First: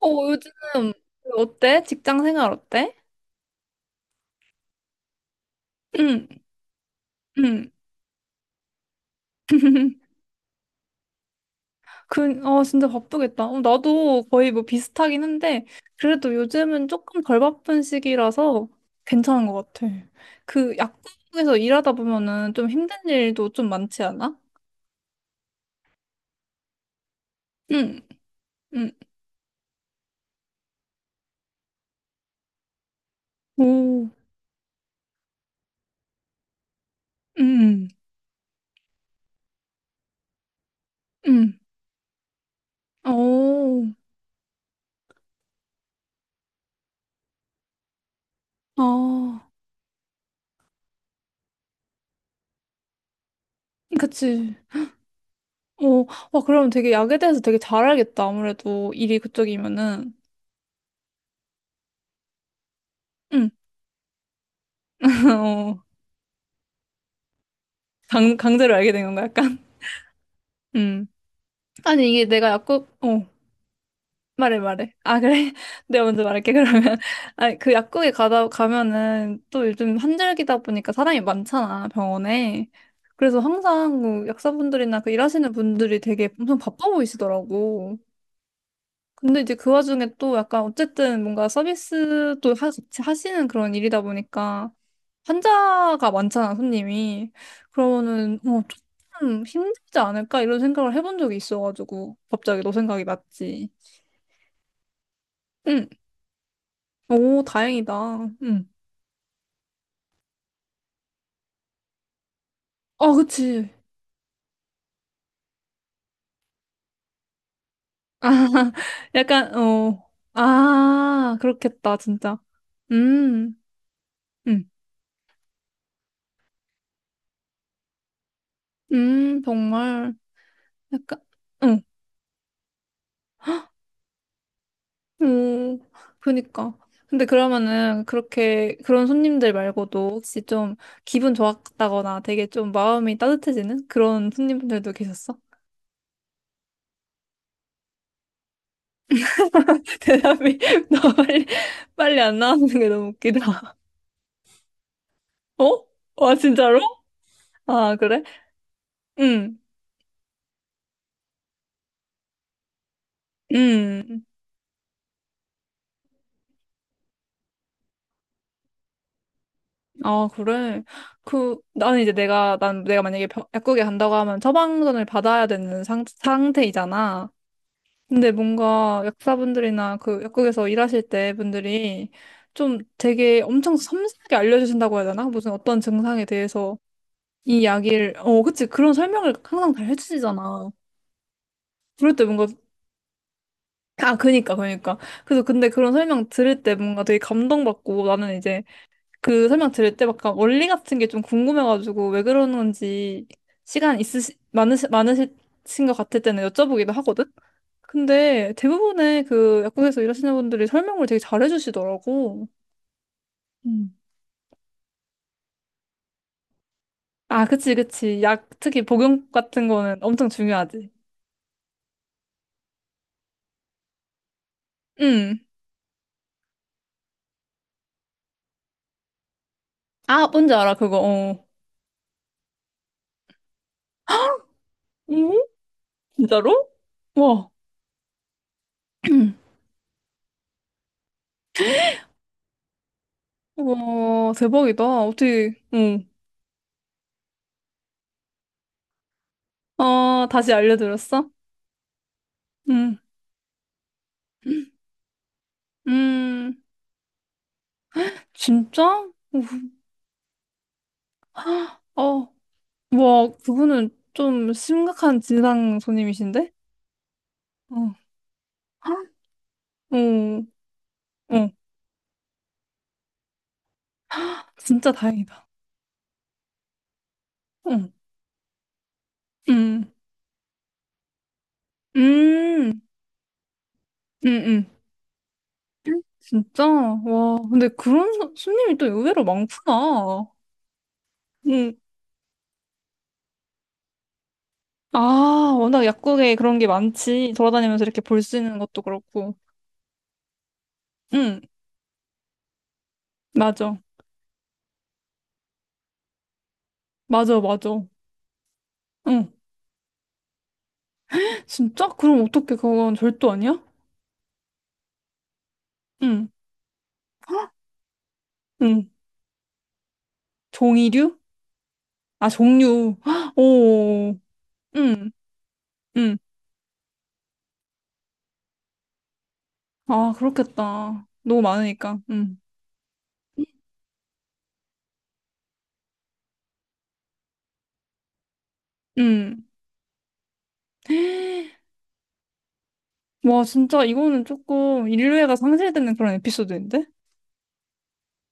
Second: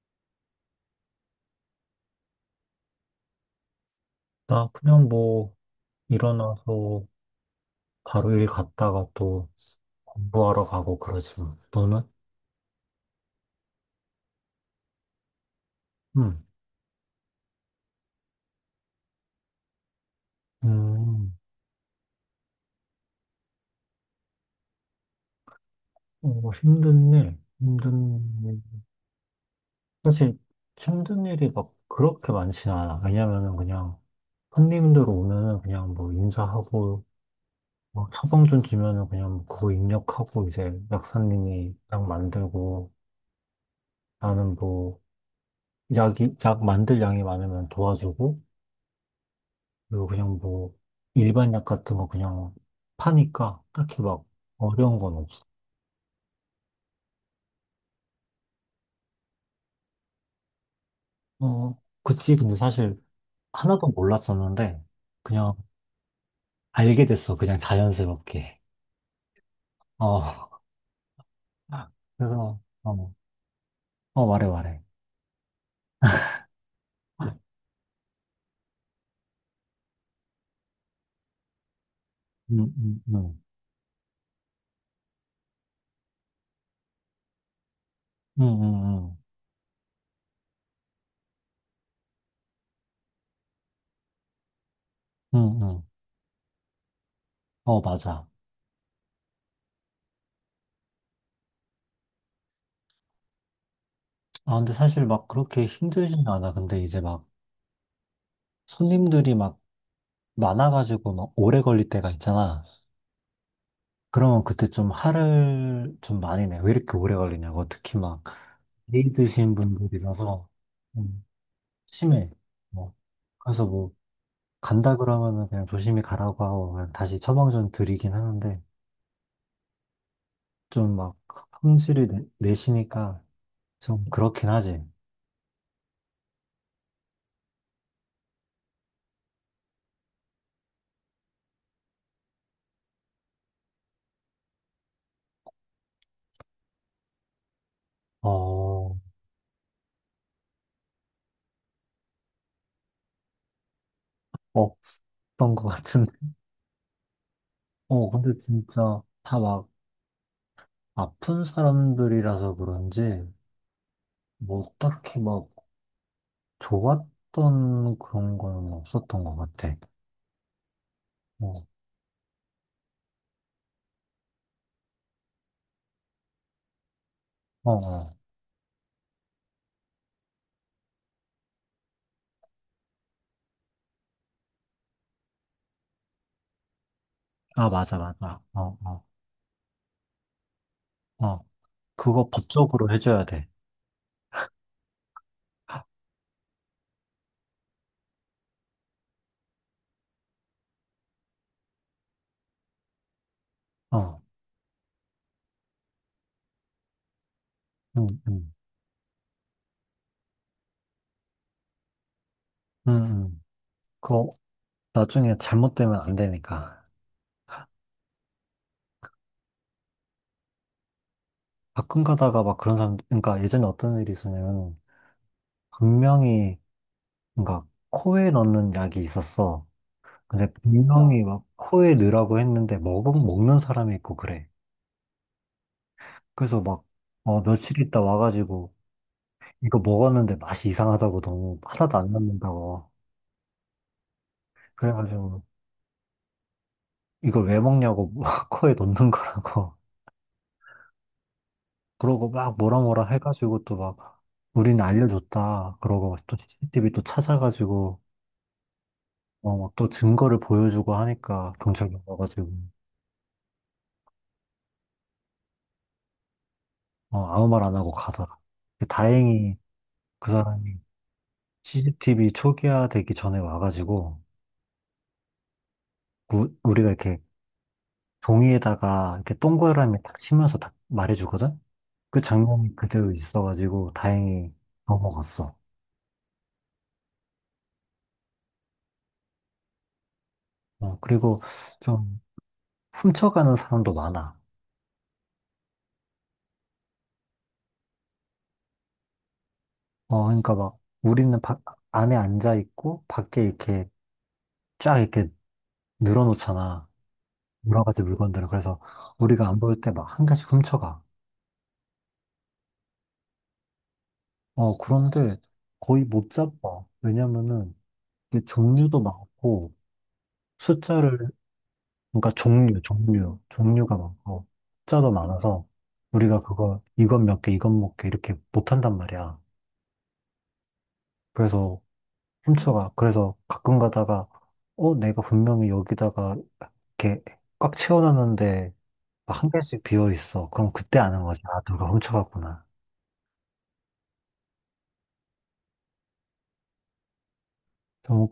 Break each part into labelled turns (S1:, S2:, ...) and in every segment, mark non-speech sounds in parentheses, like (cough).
S1: 어, 요즘 어때? 직장 생활 어때?
S2: 나 그냥 뭐
S1: 응,
S2: 일어나서
S1: 응.
S2: 바로 일 갔다가 또
S1: (laughs)
S2: 공부하러 가고 그러지 뭐. 너는?
S1: 그, 어, 진짜 바쁘겠다. 어, 나도 거의 뭐 비슷하긴 한데, 그래도
S2: 응.
S1: 요즘은 조금 덜 바쁜 시기라서 괜찮은 것 같아. 그
S2: 음,
S1: 약국에서 일하다 보면은 좀 힘든 일도 좀 많지 않아?
S2: 어, 힘든 일,
S1: 응,
S2: 힘든 일.
S1: 응.
S2: 사실 힘든 일이 막 그렇게 많진 않아. 왜냐면은 그냥
S1: 오,
S2: 손님들 오면은 그냥 뭐 인사하고
S1: 응,
S2: 뭐 처방전 주면은 그냥 뭐 그거 입력하고 이제
S1: 응.
S2: 약사님이 약 만들고
S1: 오,
S2: 나는 뭐 약이 약 만들 양이 많으면 도와주고
S1: 아,
S2: 그리고 그냥 뭐 일반 약 같은 거 그냥 파니까 딱히 막
S1: 그치.
S2: 어려운 건 없어.
S1: 어, 와, 그럼 되게 약에 대해서 되게 잘 알겠다. 아무래도 일이 그쪽이면은.
S2: 어, 그치. 근데 사실
S1: 응.
S2: 하나도 몰랐었는데
S1: (laughs)
S2: 그냥
S1: 어.
S2: 알게 됐어. 그냥
S1: 강,
S2: 자연스럽게.
S1: 강제로 알게 된 건가, 약간?
S2: 어,
S1: 음. 아니,
S2: (laughs)
S1: 이게 내가
S2: 그래서,
S1: 약국,
S2: 어,
S1: 어,
S2: 어, 말해,
S1: 말해,
S2: 말해.
S1: 말해. 아, 그래? (laughs) 내가 먼저 말할게, 그러면. (laughs)
S2: 응,
S1: 아니, 그 약국에 가면은 또 요즘 환절기다 보니까 사람이 많잖아, 병원에.
S2: 응,
S1: 그래서
S2: 응,
S1: 항상 그 약사분들이나 그 일하시는 분들이 되게 엄청 바빠 보이시더라고.
S2: 응, 응,
S1: 근데 이제 그 와중에 또 약간 어쨌든 뭔가 서비스도 같이 하시는 그런 일이다 보니까
S2: 응, 응.
S1: 환자가 많잖아, 손님이.
S2: 어, 맞아.
S1: 그러면은, 어, 조금 힘들지 않을까? 이런 생각을 해본 적이 있어가지고, 갑자기 너 생각이 났지.
S2: 아, 근데 사실 막 그렇게
S1: 응.
S2: 힘들진 않아. 근데 이제 막
S1: 오, 다행이다. 응.
S2: 손님들이 막 많아가지고 막 오래 걸릴 때가 있잖아.
S1: 어, 그치.
S2: 그러면 그때 좀 화를 좀 많이 내. 왜 이렇게 오래 걸리냐고. 특히 막,
S1: 아, (laughs)
S2: 나이
S1: 약간,
S2: 드신
S1: 어,
S2: 분들이라서, 좀
S1: 아, 그렇겠다,
S2: 심해.
S1: 진짜.
S2: 뭐.
S1: 음,
S2: 그래서 뭐,
S1: 음,
S2: 간다 그러면은 그냥 조심히 가라고 하고, 그냥 다시 처방전 드리긴 하는데,
S1: 정말.
S2: 좀 막,
S1: 약간, 응.
S2: 성질이 내시니까 좀 그렇긴 하지.
S1: 음, 그니까. 근데 그러면은 그렇게 그런 손님들 말고도 혹시 좀 기분 좋았다거나 되게 좀 마음이 따뜻해지는 그런 손님들도 계셨어?
S2: 어,
S1: (laughs) 대답이 (laughs) 너무 빨리 안 나오는 게 너무 웃기다. (laughs)
S2: 없었던 것
S1: 어?
S2: 같은데.
S1: 와,
S2: (laughs)
S1: 진짜로? 아,
S2: 어,
S1: 그래?
S2: 근데 진짜 다
S1: 응,
S2: 막, 아픈 사람들이라서 그런지,
S1: 응.
S2: 뭐, 딱히 막, 좋았던 그런 거는 없었던 것 같아.
S1: 아, 그래. 그,
S2: 어,
S1: 나는 이제 내가 만약에 약국에 간다고 하면 처방전을 받아야 되는 상태이잖아.
S2: 어, 어.
S1: 근데 뭔가 약사분들이나 그 약국에서 일하실 때 분들이 좀 되게 엄청 섬세하게 알려주신다고 해야 되나? 무슨 어떤 증상에 대해서 이
S2: 아, 맞아,
S1: 약을,
S2: 맞아.
S1: 어, 그치.
S2: 어,
S1: 그런
S2: 어,
S1: 설명을 항상 잘 해주시잖아.
S2: 어.
S1: 그럴 때
S2: 그거
S1: 뭔가,
S2: 법적으로 해줘야 돼.
S1: 아, 그니까. 그래서 근데 그런 설명 들을 때 뭔가 되게 감동받고 나는 이제 그 설명 들을 때 약간 원리 같은 게 좀 궁금해가지고 왜 그러는지 시간
S2: 어,
S1: 많으신 것 같을 때는 여쭤보기도 하거든?
S2: 응, 응,
S1: 근데 대부분의 그 약국에서 일하시는 분들이 설명을 되게 잘해주시더라고.
S2: 응, 응.
S1: 음.
S2: 그거 나중에 잘못되면 안 되니까.
S1: 아, 그치. 약, 특히 복용 같은 거는 엄청 중요하지.
S2: 가끔 가다가 막 그런 사람, 그러니까 예전에 어떤 일이 있었냐면,
S1: 응.
S2: 분명히, 그러니까 코에 넣는 약이 있었어.
S1: 아,
S2: 근데
S1: 뭔지 알아, 그거.
S2: 분명히 막
S1: 어.
S2: 코에 넣으라고 했는데, 먹는 사람이 있고 그래.
S1: 응?
S2: 그래서
S1: 진짜로?
S2: 막, 어,
S1: 와.
S2: 며칠 있다 와가지고,
S1: (clears throat)
S2: 이거 먹었는데 맛이 이상하다고 너무 하나도 안 남는다고.
S1: 와, 대박이다.
S2: 그래가지고,
S1: 어떻게, 응.
S2: 이걸 왜 먹냐고 막 (laughs) 코에 넣는 거라고
S1: 아, 다시 알려드렸어?
S2: 그러고 막 뭐라
S1: 응.
S2: 뭐라 해가지고 또 막 우리는 알려줬다 그러고 또
S1: 음,
S2: CCTV 또 찾아가지고
S1: 진짜? 우,
S2: 어 막 또 증거를 보여주고 하니까 경찰관
S1: 어,
S2: 와가지고
S1: 와, 그분은 좀 심각한 진상 손님이신데?
S2: 어 아무 말 안 하고
S1: 어,
S2: 가더라. 근데 다행히 그
S1: 어,
S2: 사람이
S1: 어,
S2: CCTV 초기화되기 전에 와가지고
S1: 진짜 다행이다.
S2: 우리가 이렇게
S1: 응,
S2: 종이에다가 이렇게
S1: 응
S2: 동그라미 딱 치면서 딱 말해주거든. 그
S1: 응
S2: 장면이 그대로 있어가지고
S1: 응
S2: 다행히
S1: 응
S2: 넘어갔어.
S1: 진짜? 와, 근데 그런 손님이 또 의외로 많구나.
S2: 어, 그리고
S1: 응.
S2: 좀 훔쳐가는 사람도 많아.
S1: 아, 워낙 약국에 그런 게 많지. 돌아다니면서 이렇게 볼 수 있는 것도 그렇고.
S2: 어, 그러니까 막
S1: 응,
S2: 안에 앉아 있고 밖에
S1: 맞아.
S2: 이렇게 쫙 이렇게 늘어놓잖아. 여러
S1: 맞아.
S2: 가지 물건들을. 그래서
S1: 응.
S2: 우리가 안 볼 때 막 한 개씩 훔쳐가.
S1: 진짜? 그럼 어떻게 그건 절도 아니야?
S2: 어, 그런데 거의
S1: 응,
S2: 못 잡아. 왜냐면은 이게
S1: 응.
S2: 종류도 많고 숫자를,
S1: 종이류? 아,
S2: 그러니까 종류,
S1: 종류. (gasps) 헉,
S2: 종류, 종류가
S1: 오,
S2: 많고
S1: 응,
S2: 숫자도 많아서
S1: 응.
S2: 우리가 그거 이건 몇 개, 이건 몇 개 이렇게 못 한단 말이야.
S1: 아, 그렇겠다. 너무
S2: 그래서
S1: 많으니까. 응,
S2: 훔쳐가. 그래서 가끔 가다가 어, 내가 분명히 여기다가 이렇게 꽉 채워놨는데
S1: 응.
S2: 막 한 개씩 비어 있어. 그럼 그때 아는 거지. 아, 누가 훔쳐갔구나.
S1: 와, 진짜 이거는 조금 인류애가 상실되는 그런 에피소드인데?
S2: 좀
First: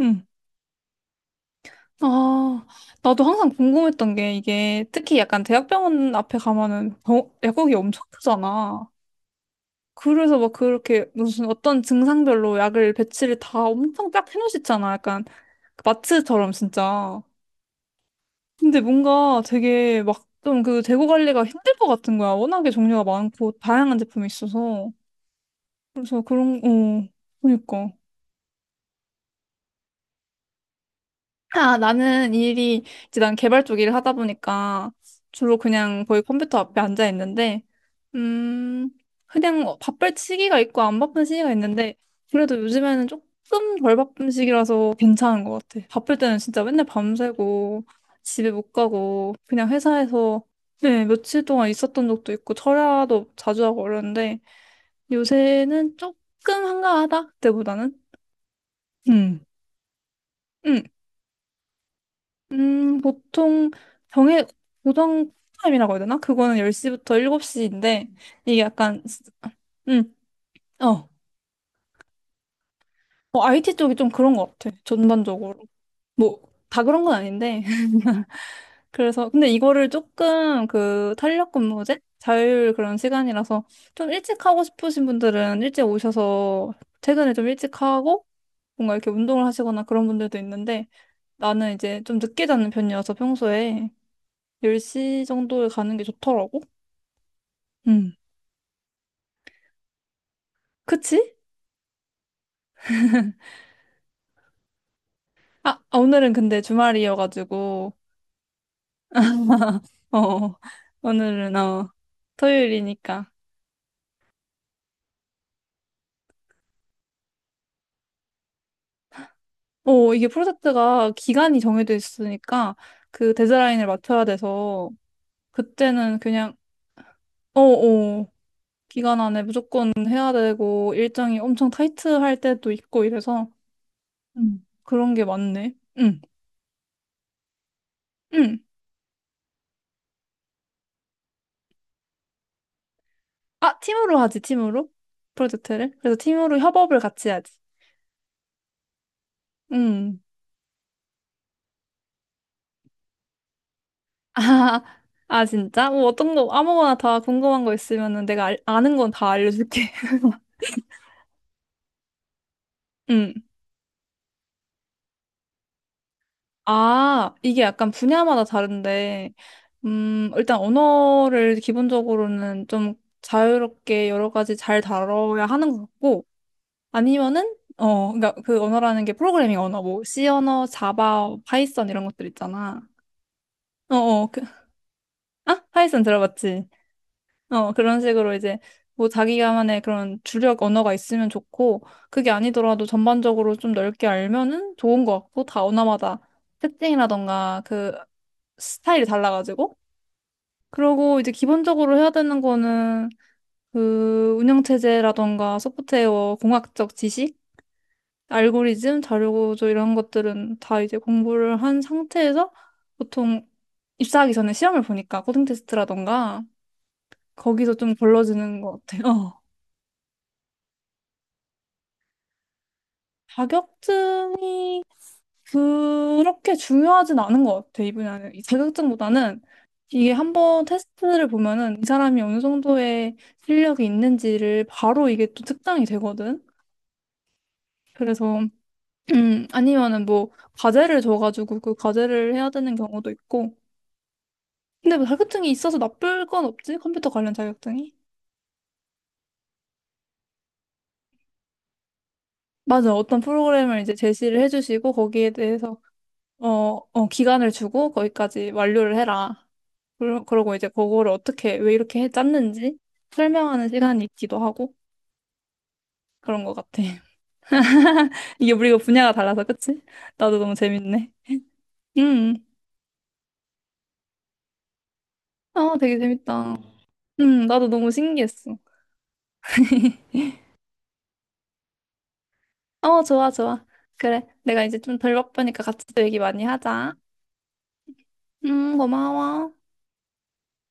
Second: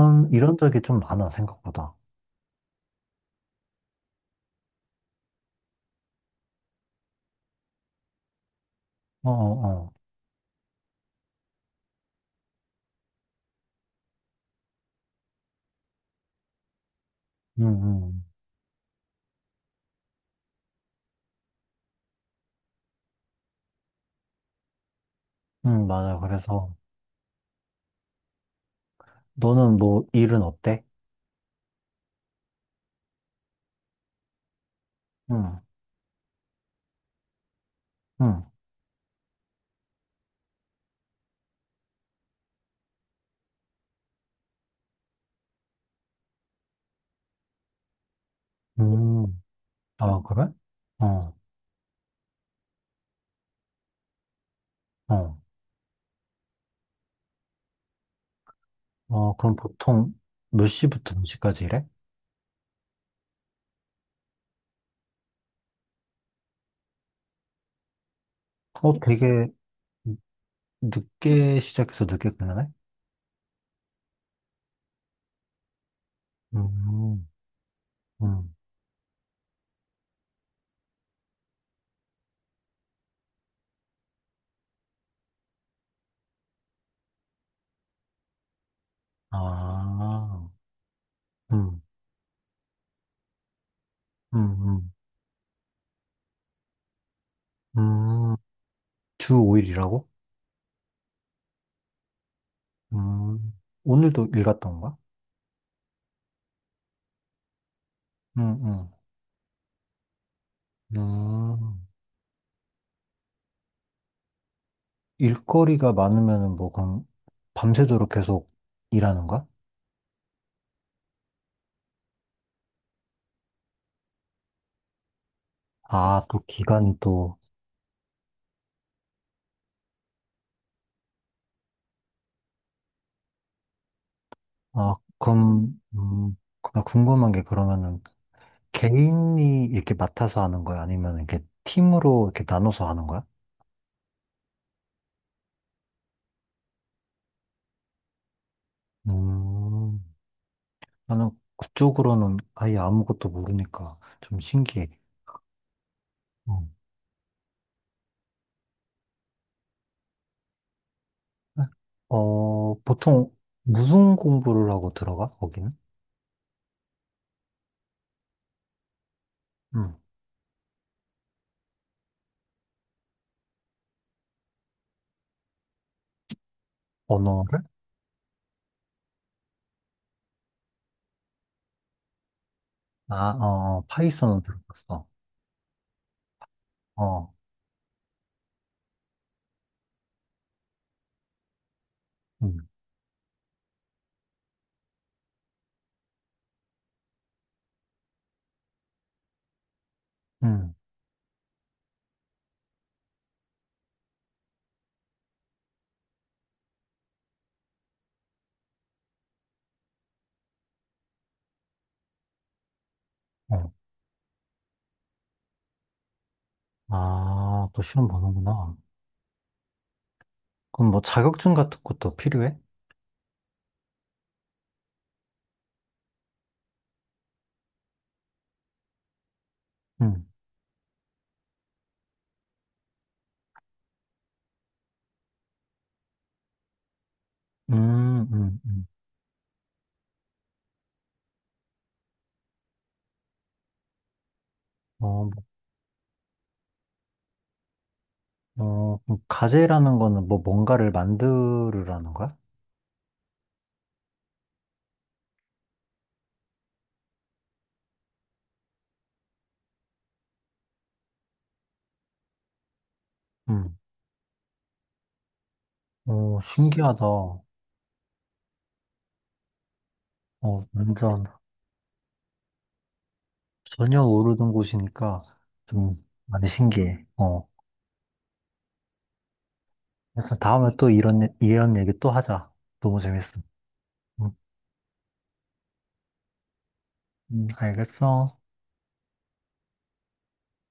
S1: 응.
S2: 이런 적이 좀 많아, 생각보다.
S1: 아, 나도 항상 궁금했던 게 이게 특히 약간 대학병원 앞에 가면은 약국이 엄청 크잖아.
S2: 어, 어, 어.
S1: 그래서 막 그렇게 무슨 어떤 증상별로 약을 배치를 다 엄청 딱 해놓으시잖아. 약간 그 마트처럼 진짜.
S2: 응, 응.
S1: 근데 뭔가 되게 막 좀 그 재고 관리가 힘들 것 같은 거야. 워낙에 종류가 많고 다양한 제품이 있어서.
S2: 응, 맞아.
S1: 그래서 그런,
S2: 그래서
S1: 어, 그러니까.
S2: 너는 뭐 일은 어때?
S1: 아, 나는 일이, 이제 난 개발 쪽 일을 하다 보니까 주로
S2: 응,
S1: 그냥 거의 컴퓨터 앞에 앉아 있는데,
S2: 응.
S1: 음, 그냥 어, 바쁠 시기가 있고 안 바쁜 시기가 있는데, 그래도 요즘에는 조금 덜 바쁜 시기라서 괜찮은 것 같아. 바쁠 때는 진짜 맨날 밤새고, 집에 못 가고,
S2: 음,
S1: 그냥
S2: 아,
S1: 회사에서
S2: 그래?
S1: 네,
S2: 어,
S1: 며칠 동안 있었던 적도 있고, 철야도 자주 하고 그러는데,
S2: 어.
S1: 요새는 조금 한가하다, 그때보다는.
S2: 어,
S1: 음
S2: 그럼 보통 몇
S1: 음.
S2: 시부터 몇 시까지 일해?
S1: 보통 정해 고정 타임이라고 해야 되나? 그거는 10시부터 7시인데 이게
S2: 어,
S1: 약간
S2: 되게
S1: 음, 어.
S2: 늦게 시작해서 늦게 끝나네?
S1: 어, IT 쪽이 좀 그런 것 같아. 전반적으로. 뭐 다 그런 건
S2: 음,
S1: 아닌데. (laughs)
S2: 음.
S1: 그래서 근데 이거를 조금 그 탄력 근무제 자율 그런 시간이라서 좀 일찍 하고 싶으신 분들은 일찍 오셔서 퇴근을 좀 일찍 하고 뭔가 이렇게 운동을 하시거나 그런 분들도
S2: 아,
S1: 있는데 나는
S2: 음,
S1: 이제 좀 늦게 자는 편이어서 평소에
S2: 음, 음.
S1: 10시 정도에 가는 게 좋더라고. 음.
S2: 음. 주 5일이라고?
S1: 그치?
S2: 음, 오늘도 일 갔다 온 거야?
S1: 아, 오늘은 근데 주말이어가지고,
S2: 응, 응.
S1: 어, 오늘은,
S2: 음,
S1: 어, 토요일이니까.
S2: 일거리가 많으면은 뭐, 그럼 밤새도록 계속 일하는 거야?
S1: 어, 이게 프로젝트가 기간이 정해져 있으니까 그 데드라인을 맞춰야 돼서, 그때는
S2: 아, 또
S1: 그냥,
S2: 기간이 또,
S1: 어, 어, 기간 안에 무조건 해야 되고, 일정이 엄청 타이트할 때도 있고 이래서,
S2: 아,
S1: 그런 게
S2: 그럼,
S1: 많네. 응,
S2: 나 궁금한 게 그러면은
S1: 응.
S2: 개인이 이렇게 맡아서 하는 거야? 아니면 이렇게 팀으로 이렇게 나눠서 하는 거야?
S1: 아, 팀으로 하지, 팀으로? 프로젝트를? 그래서 팀으로 협업을 같이 하지.
S2: 음,
S1: 응.
S2: 나는 그쪽으로는 아예 아무것도 모르니까 좀
S1: 아,
S2: 신기해.
S1: 진짜? 뭐 어떤 거,
S2: 음.
S1: 아무거나 다 궁금한 거 있으면은 내가 아는 건 다 알려줄게. (laughs)
S2: 어, 보통
S1: 응.
S2: 무슨 공부를 하고 들어가, 거기는?
S1: 아, 이게 약간 분야마다 다른데,
S2: 음.
S1: 일단 언어를 기본적으로는 좀 자유롭게 여러 가지 잘 다뤄야 하는 것 같고, 아니면은,
S2: 언어를?
S1: 어, 그니까 그 언어라는 게 프로그래밍 언어, 뭐, C 언어, 자바, 파이썬 이런 것들 있잖아.
S2: 아, 어,
S1: 그,
S2: 파이썬은 들어갔어.
S1: 아? 파이썬 들어봤지?
S2: 어,
S1: 어, 그런 식으로 이제 뭐 자기만의 그런 주력 언어가 있으면 좋고, 그게
S2: 음,
S1: 아니더라도 전반적으로 좀 넓게 알면은 좋은 것 같고, 다 언어마다 특징이라던가 그 스타일이 달라가지고.
S2: 음,
S1: 그러고 이제 기본적으로 해야 되는 거는 그 운영체제라던가 소프트웨어, 공학적 지식, 알고리즘, 자료구조 이런 것들은 다 이제 공부를 한 상태에서 보통
S2: 어.
S1: 입사하기 전에 시험을 보니까 코딩 테스트라던가
S2: 아,
S1: 거기서
S2: 또
S1: 좀
S2: 시험
S1: 걸러지는
S2: 보는구나.
S1: 것 같아요.
S2: 그럼 뭐 자격증 같은 것도 필요해?
S1: 자격증이 그렇게 중요하진 않은 것 같아, 이 분야는. 이 자격증보다는 이게
S2: 음,
S1: 한번 테스트를 보면은 이 사람이 어느 정도의 실력이 있는지를 바로 이게 또 특당이 되거든.
S2: 음,
S1: 그래서,
S2: 음, 음.
S1: 아니면은 뭐, 과제를 줘가지고 그 과제를 해야 되는 경우도 있고. 근데 뭐
S2: 어,
S1: 자격증이 있어서 나쁠 건 없지? 컴퓨터 관련 자격증이?
S2: 뭐, 어, 그럼 가제라는 거는 뭐 뭔가를 만들으라는 거야?
S1: 맞아. 어떤 프로그램을 이제 제시를 해주시고 거기에 대해서 어, 어, 기간을 주고 거기까지 완료를 해라. 그러고 이제 그거를 어떻게, 왜 이렇게 해 짰는지 설명하는
S2: 음,
S1: 시간이 있기도 하고
S2: 어,
S1: 그런 것 같아.
S2: 신기하다.
S1: (laughs)
S2: 어,
S1: 이게 우리가 분야가 달라서, 그치? 나도 너무 재밌네.
S2: 완전
S1: 음,
S2: 전혀 모르던 곳이니까
S1: 아, 되게
S2: 좀 많이
S1: 재밌다.
S2: 신기해. 어.
S1: 나도 너무 신기했어.
S2: 그래서 다음에 또 이런, 이런 얘기 또 하자. 너무
S1: 어, 좋아,
S2: 재밌어.
S1: 좋아. 그래.
S2: 응,
S1: 내가 이제 좀 덜 바쁘니까 같이 또 얘기 많이 하자.
S2: 응, 알겠어.
S1: 고마워.